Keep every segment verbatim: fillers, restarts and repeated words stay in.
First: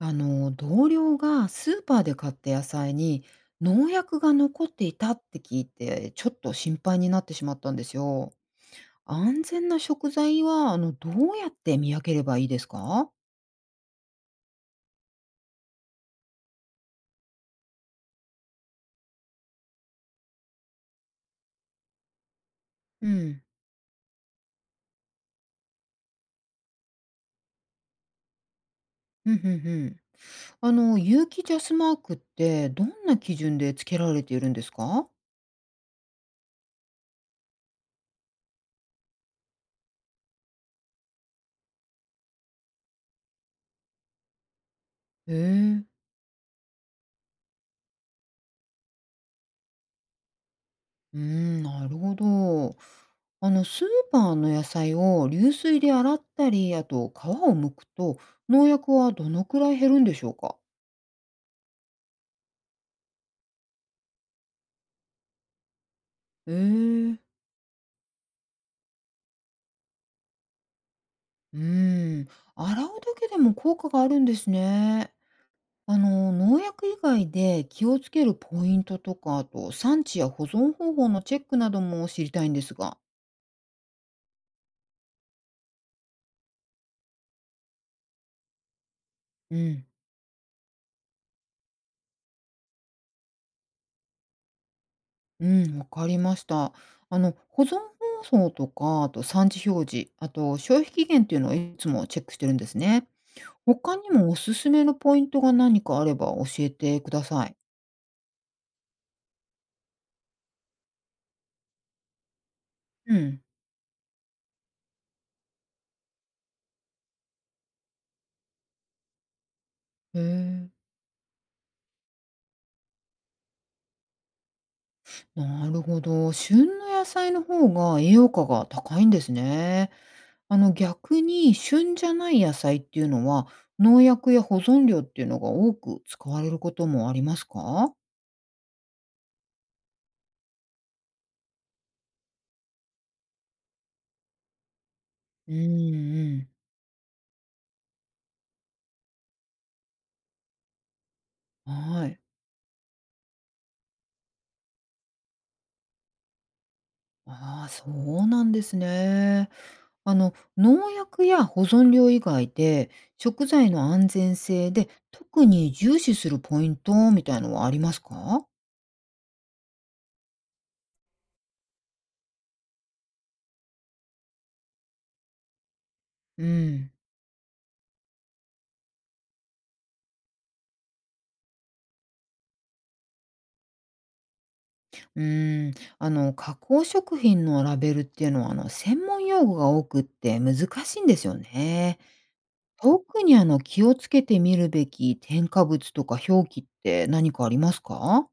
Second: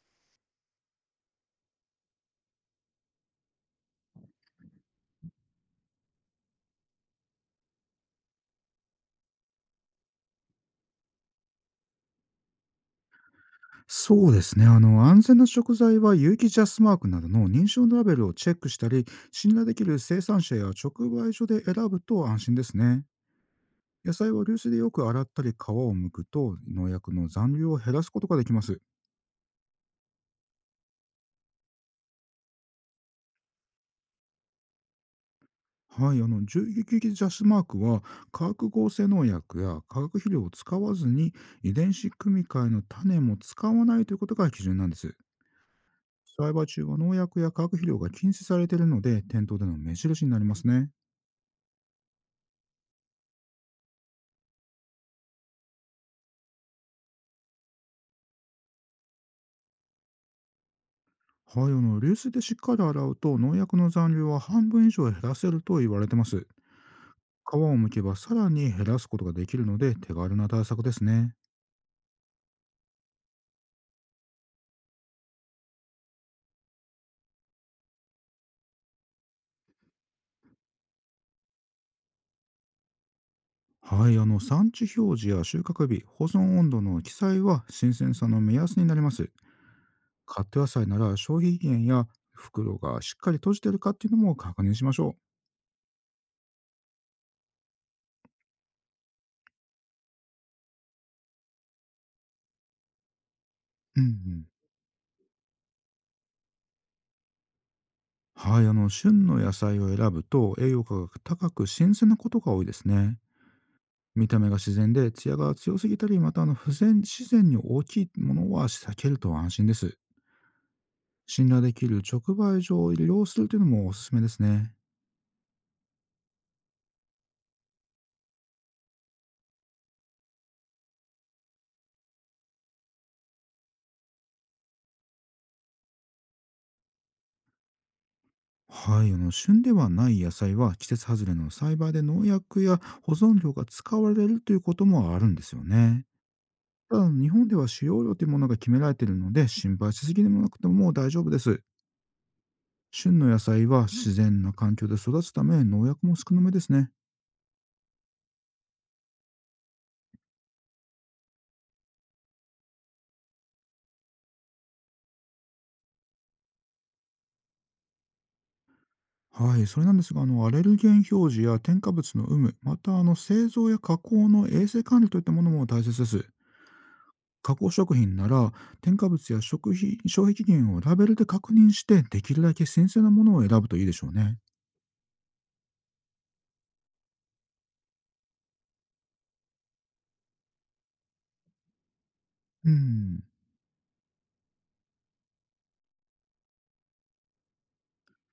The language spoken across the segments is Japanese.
あの同僚がスーパーで買った野菜に農薬が残っていたって聞いて、ちょっと心配になってしまったんですよ。安全な食材はあのどうやって見分ければいいですか？そうですね。あの、安全な食材は有機ジャスマークなどの認証のラベルをチェックしたり、信頼できる生産者や直売所で選ぶと安心ですね。うん。野菜は流水でよく洗ったり、皮を剥くと農薬の残留を減らすことができます。うんうんうん。あの有機ジャスマークってどんな基準でつけられているんですか？はい、あの、有機ジャスマークは、化学合成農薬や化学肥料を使わずに、遺伝子組み換えの種も使わないということが基準なんです。へえ。栽培中は農薬や化学肥料が禁止されているので、店頭での目印になりますね。うん、なるほど。あのスーパーの野菜を流水で洗ったり、あと皮を剥くと農薬はどのくらい減るんでしょうか？はい、あの、流水でしっかり洗うと、農薬の残留は半分以上減らせると言われてます。ええ、皮を剥けばさらに減らすことができるので、手軽な対策ですね。うん、洗うだけでも効果があるんですね。あの、農薬以外で気をつけるポイントとか、あと産地や保存方法のチェックなども知りたいんですが。はい、あの、産地表示や収穫日、保存温度の記載は新鮮さの目安になります。うん、カット野菜なら、消費期限や袋がしっかり閉じてるかっていうのも確認しましょうん、わかりました。あの、保存方法とか、あと産地表示、あと消費期限っていうのをいつもチェックしてるんですね。他う。うんうにもおん。すすめのポイントが何かあれば教えてください。はい、あの、旬の野菜を選ぶと栄養価が高く、新鮮なことが多いですうね。ん。見た目が自然で、艶が強すぎたり、またあの不全自然に大きいものは避けると安心です。へえ。信頼できる直売所を利用するというのもおすすめですね。なるほど。旬の野菜の方が栄養価が高いんですね。あの、逆に旬じゃない野菜っていうのは農薬や保存料っていうのが多く使われることもありますか？はい、あの旬ではない野菜は、季節外れの栽培で農薬や保存料が使われるということもあるんでうすんうよね。ん。ただ、日本では使用量というものが決められているので、心配しすぎでもなくても大丈夫です。はい。旬の野菜は自然な環境で育つため、農薬も少なめですね。ああ、そうなんですね。あの農薬や保存料以外で食材の安全性で特に重視するポイントみたいのはありますか？はい、それなんですが、あの、アレルゲン表示や添加物の有無、また、あの、製造や加工の衛生管理といったものも大切です。うん。加工食品なら、添加物や食品消費期限をラベルで確認して、できるだけ新鮮なものを選ぶといいでしょうね。うーん、あの、加工食品のラベルっていうのは、あの、専門用語が多くって難しいんですよね。うん。特にあの、気をつけてみるべき添加物とか表記って何かありますか？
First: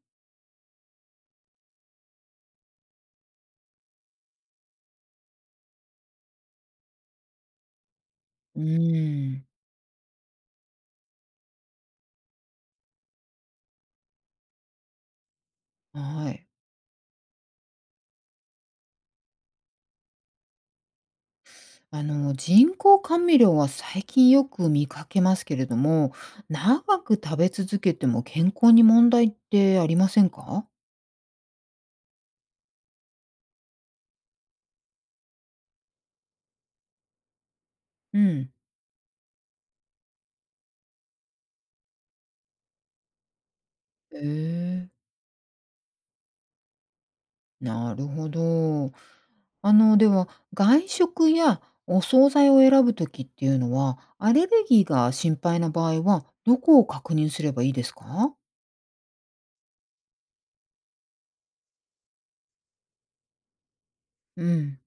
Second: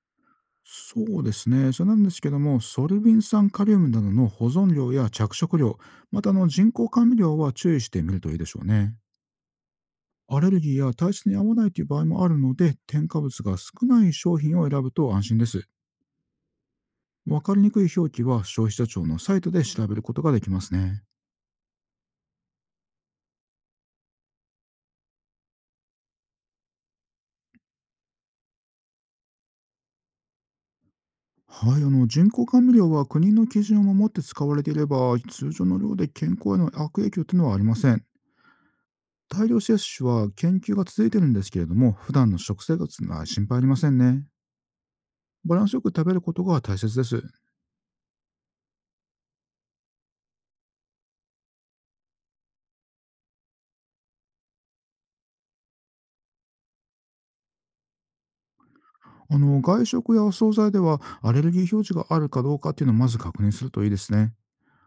そうですね。それなんですけども、ソルビン酸カリウムなどの保存量や着色料、またあの人工甘味料は注意してみるといいでしょううね。ーん。アレルギーや体質に合わないという場合もあるので、添加物が少ない商品を選ぶと安心です。はい。わかりにくい表記は消費者庁のサイトで調べることができますね。あの、人工甘味料は最近よく見かけますけれども、長く食べ続けても健康に問題ってありませんか？はい、あの人工甘味料は、国の基準を守って使われていれば、通常の量で健康への悪影響というのはありません。うん。大量摂取は研究が続いているんですけれども、普段の食生活は心配ありませんへね。え。バランスよく食べることが大切です。なるほど。あの、では、外食やお惣菜を選ぶときっていうのは、アレルギーが心配な場合は、どこを確認すればいいですか？あの外食やお惣菜では、アレルギー表示があるかどうかっていうのをまず確認するといいですね。うん、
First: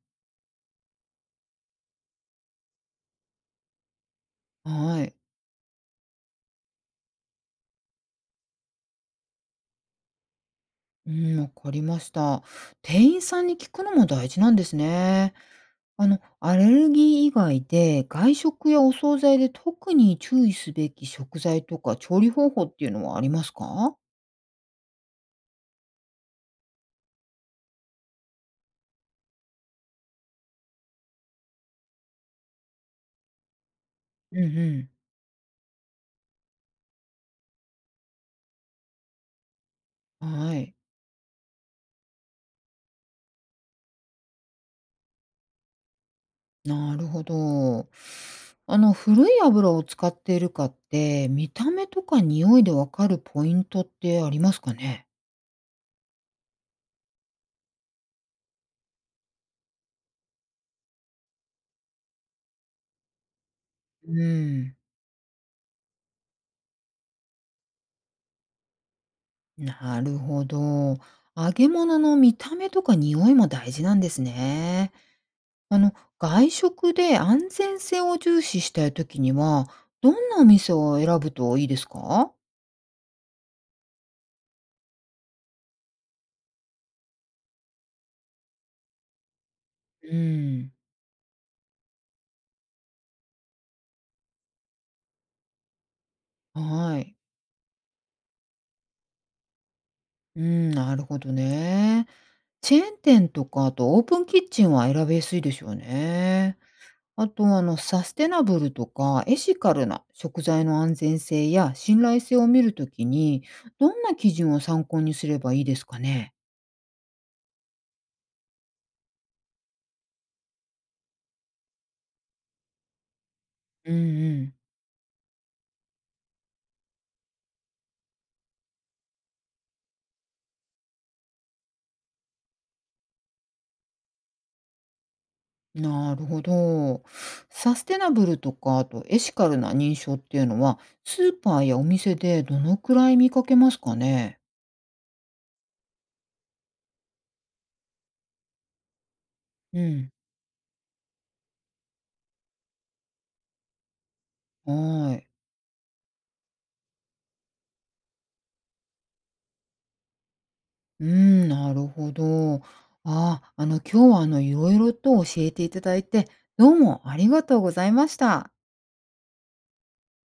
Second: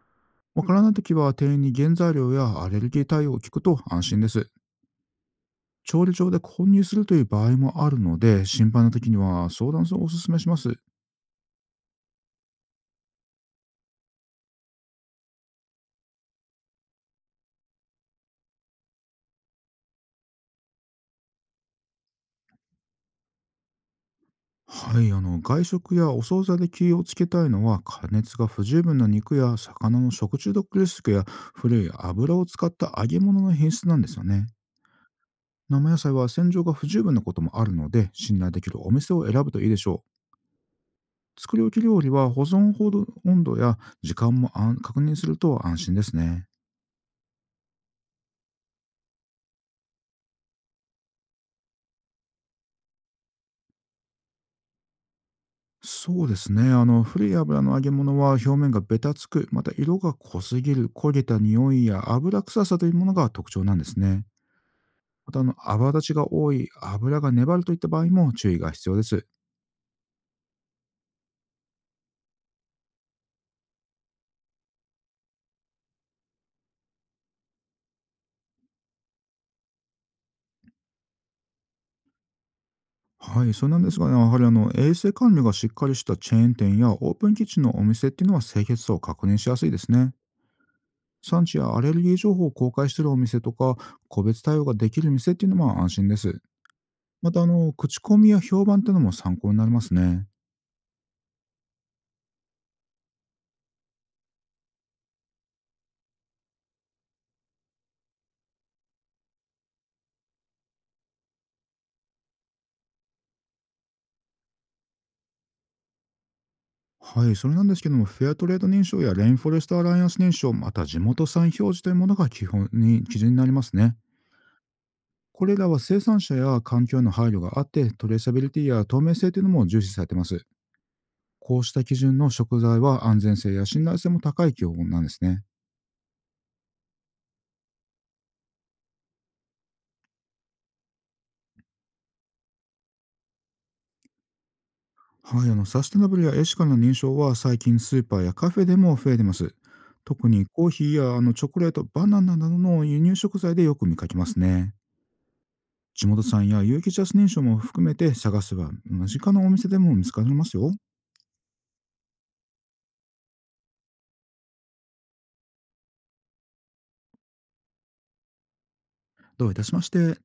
わからないときは、店員に原材料やアレルギー対応を聞くと安心です。はい。調理場で購入するという場合もあるので、心配な時には相談をお勧めします。うん、わかりました。店員さんに聞くのも大事なんですね。あの、アレルギー以外で、外食やお惣菜で特に注意すべき食材とか調理方法っていうのはありますか？はい、あの、外食やお惣菜で気をつけたいのは、加熱が不十分な肉や魚の食中毒リスクや、古い油を使った揚げ物の品質なんですようんね。うん。生野菜は洗浄が不十分なこともあるので、信頼できるお店を選ぶといいでしょはい。う。作り置き料理は、保存温度や時間も安確認すると安心ですね。なるほど。あの、古い油を使っているかって、見た目とか匂いでわかるポイントってありますかね？そうですね。あの、古い油の揚げ物は、表面がベタつく、また色が濃すぎる、焦げた匂いや油臭さというものが特徴なんですうね。ん、また、あの、泡立ちが多い、油が粘るといった場合も注意が必要です。なるほど。揚げ物の見た目とか匂いも大事なんですね。あの、外食で安全性を重視したい時には、どんなお店を選ぶといいですか？はい、そうなんですが、ね、やはりあの、衛生管理がしっかりしたチェーン店やオープンキッチンのお店っていうのは、清潔さを確認しやすいですね。うん、産地やアレルギー情報を公開しているお店とか、個別対応ができる店っていうのも安心です。はい。また、あの、口コミや評判っていうのも参考になりますね。うん、なるほどね。チェーン店とか、あとオープンキッチンは選びやすいでしょうね。あと、あの、サステナブルとかエシカルな食材の安全性や信頼性を見るときに、どんな基準を参考にすればいいですかね？はい、それなんですけども、フェアトレード認証やレインフォレストアライアンス認証、また地元産表示というものが基本に基準になりますうね。んうん。これらは生産者や環境への配慮があって、トレーサビリティや透明性というのも重視されています。こうした基準の食材は、安全性や信頼性も高い競合なんですね。なるほど。サステナブルとか、あとエシカルな認証っていうのは、スーパーやお店でどのくらい見かけますかね？はい、あのサステナブルやエシカルの認証は、最近スーパーやカフェでも増えてます。うん。特にコーヒーやあのチョコレート、バナナなどの輸入食材でよく見かけますね。はい。地元産や有機ジャスネーも含めて探せば、身近なお店でも見つかりますよ。うん、なるほど。ああ、の、今日は、あの、色々と教えていただいて、どうもありがとうございました。どういたしまして。